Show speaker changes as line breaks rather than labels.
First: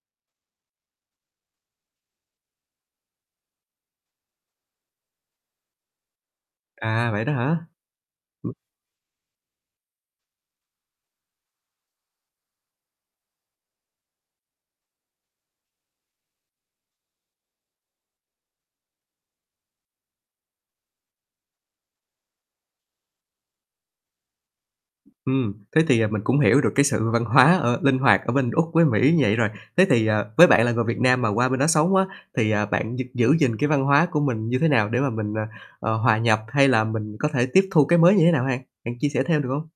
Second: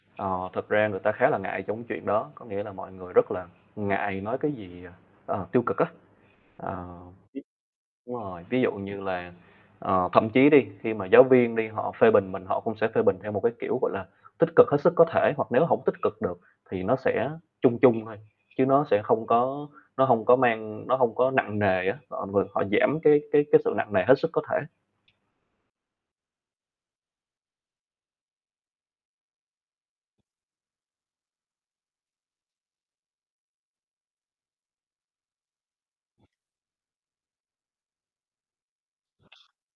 Ờ, thực ra người ta khá là ngại trong cái chuyện đó, có nghĩa là mọi người rất là ngại nói cái gì, ờ, ờ, tiêu cực á. Ờ,
À, vậy đó
như
hả?
đúng rồi,
[unintelligible]
ví dụ như là, ờ, thậm chí đi khi mà giáo viên đi, họ phê bình mình, họ cũng sẽ phê bình theo một cái kiểu, gọi là, tích cực hết sức có thể, hoặc nếu hổng tích cực được thì nó sẽ chung chung thôi, chứ nó sẽ không có nó hông có mang nó hông có nặng nề á, họ vừa họ giảm cái cái cái sự nặng nề hết sức có thể.
Ừm, thế thì, à, mình cũng hiểu được cái sự văn hóa, ơ, linh hoạt ở bên Úc với Mỹ vậy rồi. Thế thì, ờ, với bạn là người Việt Nam mà qua bên đó sống á, thì, ờ, bạn gi giữ gìn cái văn hóa của mình như thế nào để mà mình, ờ, à, hòa nhập hay là mình có thể tiếp thu cái mới như thế nào ha? Bạn chia sẻ thêm được hông?